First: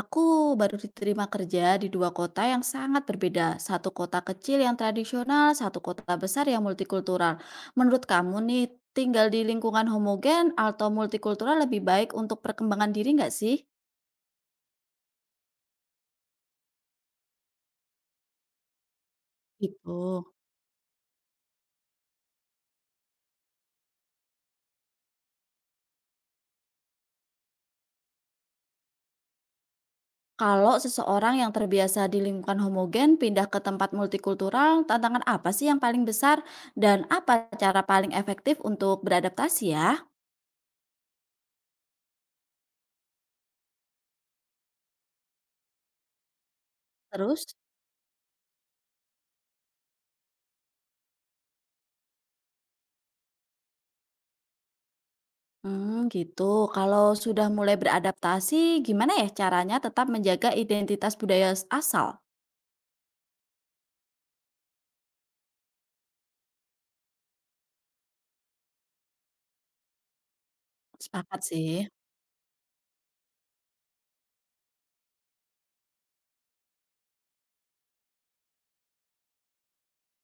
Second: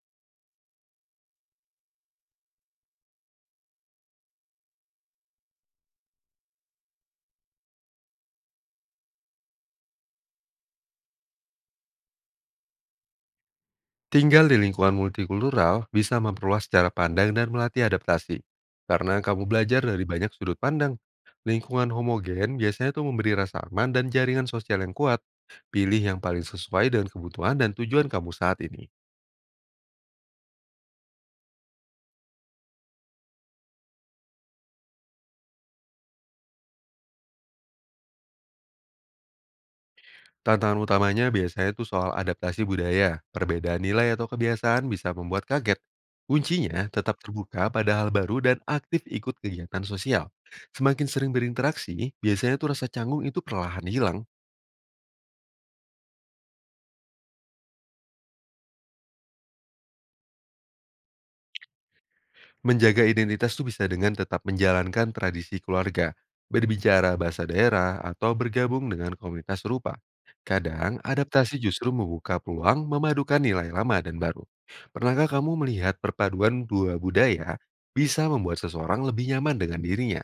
Aku baru diterima kerja di dua kota yang sangat berbeda. Satu kota kecil yang tradisional, satu kota besar yang multikultural. Menurut kamu nih, tinggal di lingkungan homogen atau multikultural lebih baik untuk perkembangan diri nggak sih? Tinggal di lingkungan multikultural bisa memperluas cara pandang dan melatih adaptasi. Karena kamu belajar Gitu. dari banyak sudut pandang. Lingkungan homogen biasanya tuh memberi rasa aman dan jaringan sosial yang kuat. Pilih yang paling sesuai dengan kebutuhan dan tujuan kamu saat ini. Kalau seseorang yang terbiasa di lingkungan homogen pindah ke tempat multikultural, tantangan apa sih yang paling besar dan apa cara paling efektif untuk beradaptasi ya? Tantangan utamanya biasanya tuh soal adaptasi budaya. Perbedaan nilai atau kebiasaan bisa membuat kaget. Kuncinya tetap Terus? terbuka pada hal baru dan aktif ikut kegiatan sosial. Semakin sering berinteraksi, biasanya tuh rasa canggung itu perlahan hilang. Gitu. Kalau sudah mulai beradaptasi, gimana ya caranya tetap menjaga identitas budaya asal? Menjaga identitas tuh bisa dengan tetap menjalankan tradisi keluarga, berbicara bahasa daerah, atau bergabung dengan komunitas serupa. Kadang, Sepakat adaptasi sih. justru membuka peluang memadukan nilai lama dan baru. Pernahkah kamu melihat perpaduan dua budaya bisa membuat seseorang lebih nyaman dengan dirinya?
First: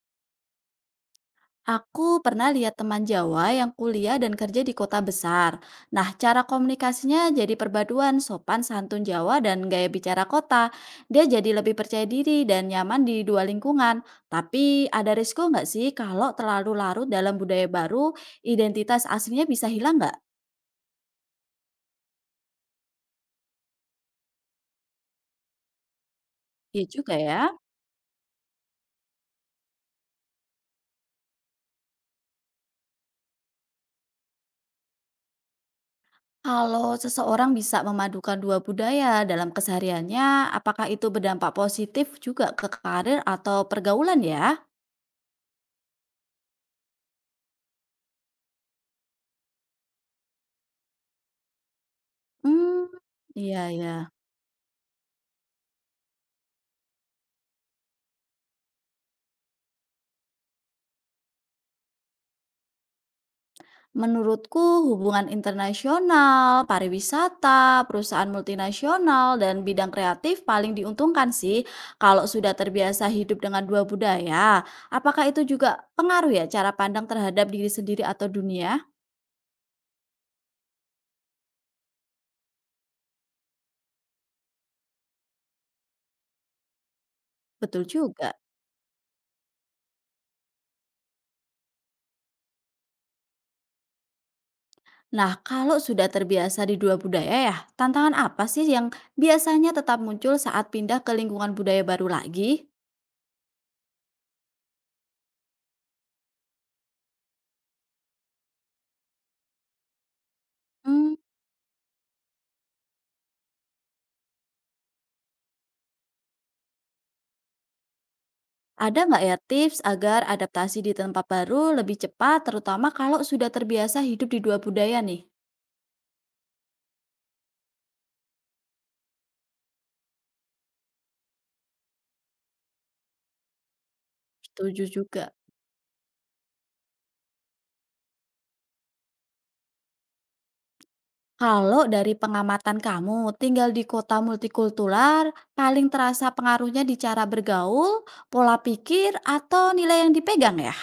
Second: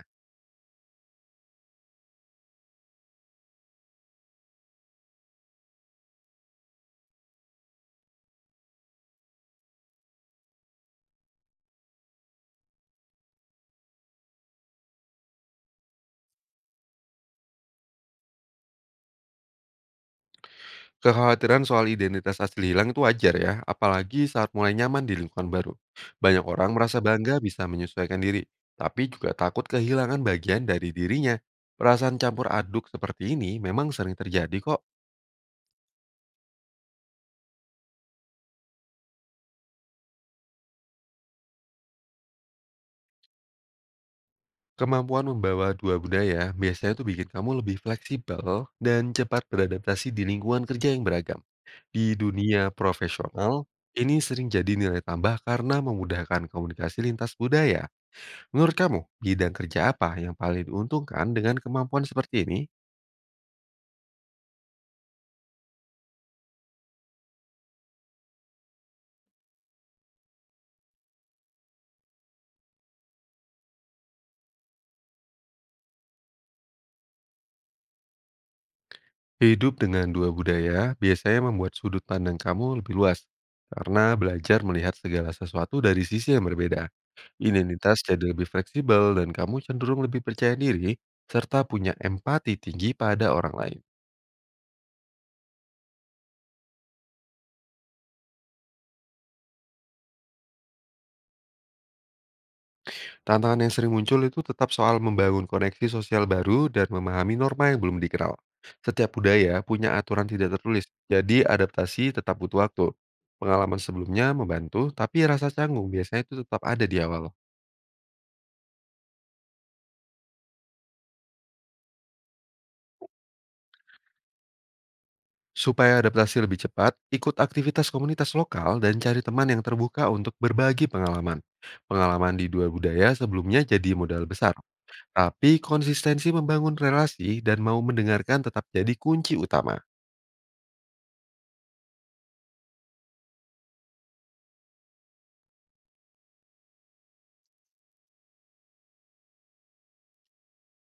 Aku pernah lihat teman Jawa yang kuliah dan kerja di kota besar. Nah, cara komunikasinya jadi perpaduan sopan santun Jawa dan gaya bicara kota. Dia jadi lebih percaya diri dan nyaman di dua lingkungan. Tapi ada risiko nggak sih kalau terlalu larut dalam budaya baru, identitas aslinya bisa hilang nggak? Kekhawatiran soal identitas asli hilang itu wajar ya, apalagi saat mulai nyaman di lingkungan baru. Banyak orang Iya merasa juga ya. bangga bisa menyesuaikan diri, tapi juga takut kehilangan bagian dari dirinya. Perasaan campur aduk seperti ini memang sering terjadi kok. Kalau seseorang bisa memadukan dua budaya dalam kesehariannya, apakah itu berdampak positif juga ke karir atau pergaulan ya? Kemampuan membawa dua budaya biasanya tuh bikin kamu lebih fleksibel dan cepat beradaptasi di lingkungan kerja yang beragam. Di dunia Hmm, iya profesional, ya. ini sering jadi nilai tambah karena memudahkan komunikasi lintas budaya. Menurut kamu, bidang kerja apa yang paling diuntungkan dengan kemampuan seperti ini? Menurutku hubungan internasional, pariwisata, perusahaan multinasional, dan bidang kreatif paling diuntungkan sih kalau sudah terbiasa hidup dengan dua budaya. Apakah itu juga pengaruh ya cara pandang terhadap diri sendiri atau dunia? Hidup dengan dua budaya biasanya membuat sudut pandang kamu lebih luas karena belajar melihat segala sesuatu dari sisi yang berbeda. Betul Identitas jadi juga. lebih fleksibel dan kamu cenderung lebih percaya diri serta punya empati tinggi pada orang lain. Nah, kalau sudah terbiasa di dua budaya ya, tantangan apa sih yang biasanya tetap muncul saat pindah ke lingkungan budaya baru lagi? Tantangan yang sering muncul itu tetap soal membangun koneksi sosial baru dan memahami norma yang belum dikenal. Setiap budaya punya aturan tidak tertulis, Hmm. jadi adaptasi tetap butuh waktu. Pengalaman sebelumnya membantu, tapi rasa canggung biasanya itu tetap ada di awal. Ada nggak ya tips agar adaptasi di tempat baru lebih cepat, terutama kalau sudah terbiasa hidup di dua budaya nih? Supaya adaptasi lebih cepat, ikut aktivitas komunitas lokal dan cari teman yang terbuka untuk berbagi pengalaman. Pengalaman di dua budaya sebelumnya jadi modal besar, Setuju juga. tapi konsistensi membangun relasi dan mau mendengarkan tetap jadi kunci utama. Kalau dari pengamatan kamu tinggal di kota multikultural, paling terasa pengaruhnya di cara bergaul, pola pikir, atau nilai yang dipegang ya?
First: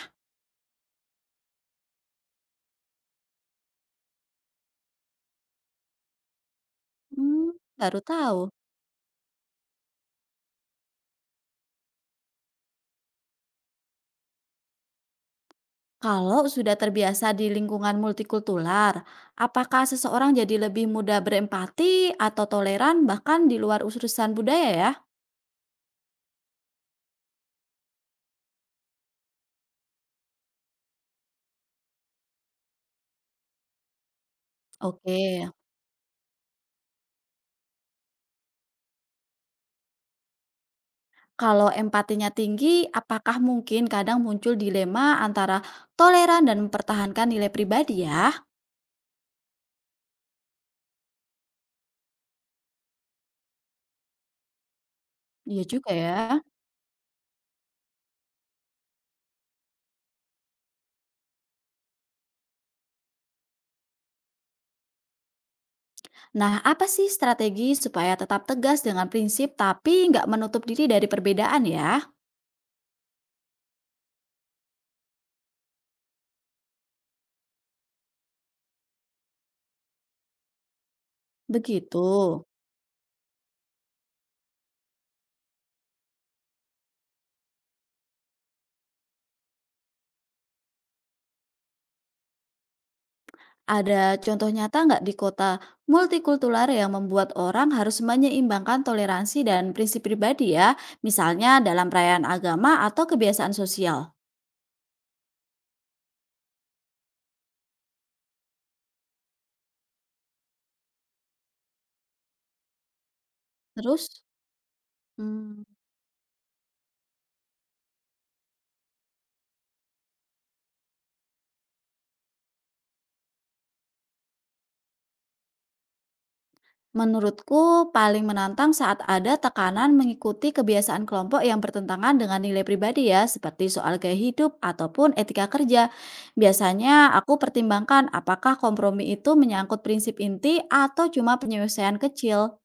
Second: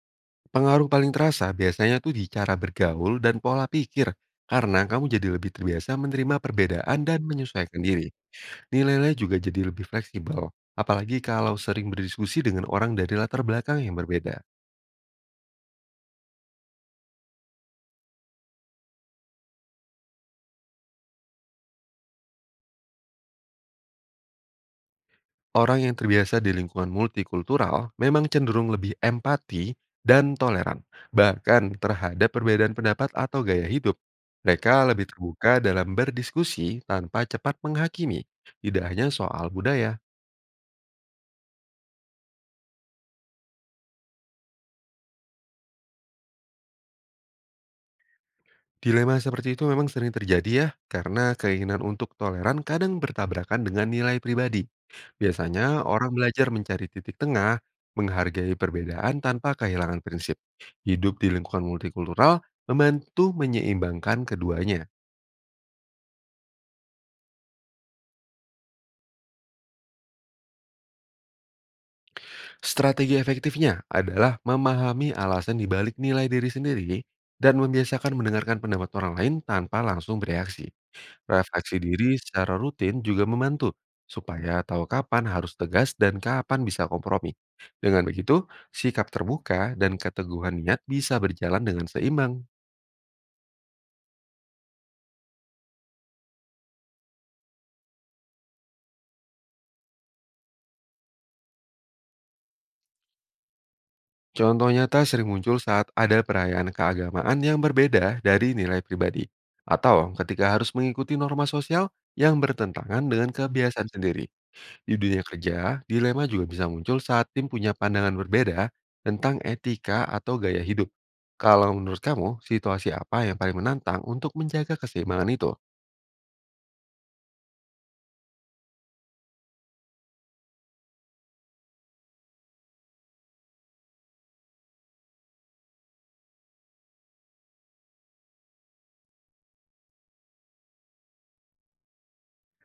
Pengaruh paling terasa biasanya tuh di cara bergaul dan pola pikir, karena kamu jadi lebih terbiasa menerima perbedaan dan Hmm, menyesuaikan baru diri. tahu. Nilai-nilai juga jadi lebih fleksibel, apalagi kalau sering berdiskusi dengan orang dari latar belakang yang berbeda. Kalau sudah terbiasa di lingkungan multikultural, apakah seseorang jadi lebih mudah berempati atau toleran bahkan di luar urusan budaya ya? Orang yang terbiasa di lingkungan multikultural memang cenderung lebih empati dan toleran, bahkan terhadap perbedaan pendapat atau gaya hidup. Mereka lebih Oke, terbuka dalam berdiskusi tanpa cepat menghakimi, tidak hanya soal budaya. kalau empatinya tinggi, apakah mungkin kadang muncul dilema antara toleran dan mempertahankan nilai pribadi ya? Dilema seperti itu memang sering terjadi ya, karena keinginan untuk toleran kadang bertabrakan dengan nilai pribadi. Iya Biasanya juga ya. orang belajar mencari titik tengah, menghargai perbedaan tanpa kehilangan prinsip. Hidup di lingkungan multikultural membantu menyeimbangkan keduanya. Nah, apa sih strategi supaya tetap tegas dengan prinsip tapi nggak menutup diri dari perbedaan ya? Strategi efektifnya adalah memahami alasan dibalik nilai diri sendiri dan membiasakan mendengarkan pendapat orang lain tanpa langsung bereaksi. Refleksi Begitu. diri secara rutin juga membantu, supaya tahu kapan harus tegas dan kapan bisa kompromi. Dengan begitu, sikap terbuka dan keteguhan niat bisa berjalan dengan seimbang. Ada contoh nyata nggak di kota multikultural yang membuat orang harus menyeimbangkan toleransi dan prinsip pribadi ya, misalnya dalam perayaan agama atau kebiasaan sosial? Contoh nyata sering muncul saat ada perayaan keagamaan yang berbeda dari nilai pribadi, atau ketika harus mengikuti norma sosial yang bertentangan dengan kebiasaan Terus? sendiri. Di dunia Hmm, kerja, dilema juga bisa muncul saat tim punya pandangan berbeda tentang etika atau gaya hidup. Kalau menurut kamu, situasi apa yang paling menantang untuk menjaga keseimbangan itu? menurutku paling menantang saat ada tekanan mengikuti kebiasaan kelompok yang bertentangan dengan nilai pribadi ya, seperti soal gaya hidup ataupun etika kerja. Biasanya aku pertimbangkan apakah kompromi itu menyangkut prinsip inti atau cuma penyelesaian kecil.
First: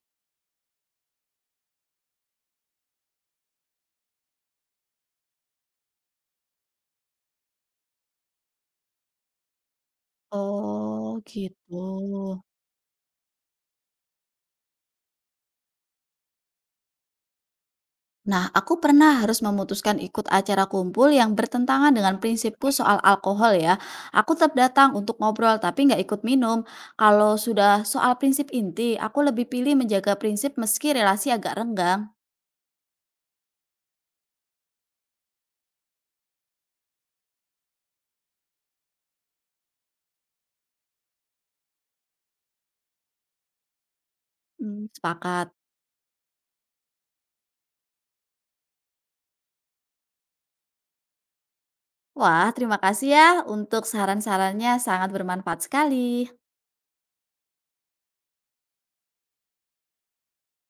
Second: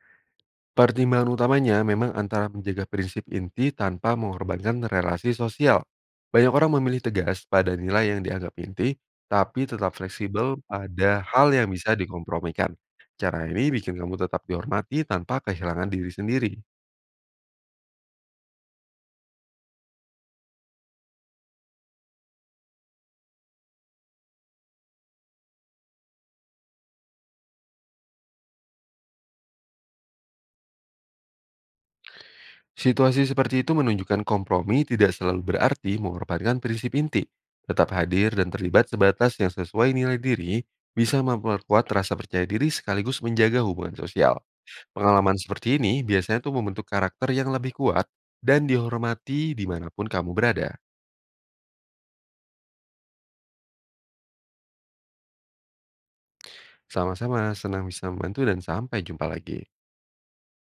Pertimbangan utamanya memang antara menjaga prinsip inti tanpa mengorbankan relasi sosial. Banyak orang memilih tegas pada nilai yang dianggap inti, tapi tetap fleksibel Oh, pada hal yang bisa gitu. dikompromikan. Cara ini bikin kamu tetap dihormati tanpa kehilangan diri sendiri. Nah, aku pernah harus memutuskan ikut acara kumpul yang bertentangan dengan prinsipku soal alkohol ya. Aku tetap datang untuk ngobrol tapi nggak ikut minum. Kalau sudah soal prinsip inti, aku lebih pilih menjaga prinsip meski relasi agak renggang. Situasi seperti itu menunjukkan kompromi tidak selalu berarti mengorbankan prinsip inti. Tetap hadir dan terlibat sebatas yang sesuai nilai diri bisa memperkuat rasa percaya diri sekaligus menjaga hubungan sosial. Hmm, Pengalaman sepakat. seperti ini biasanya tuh membentuk karakter yang lebih kuat dan dihormati dimanapun kamu berada. Wah, terima kasih ya untuk saran-sarannya sangat bermanfaat sekali. Sama-sama, senang bisa membantu dan sampai jumpa lagi.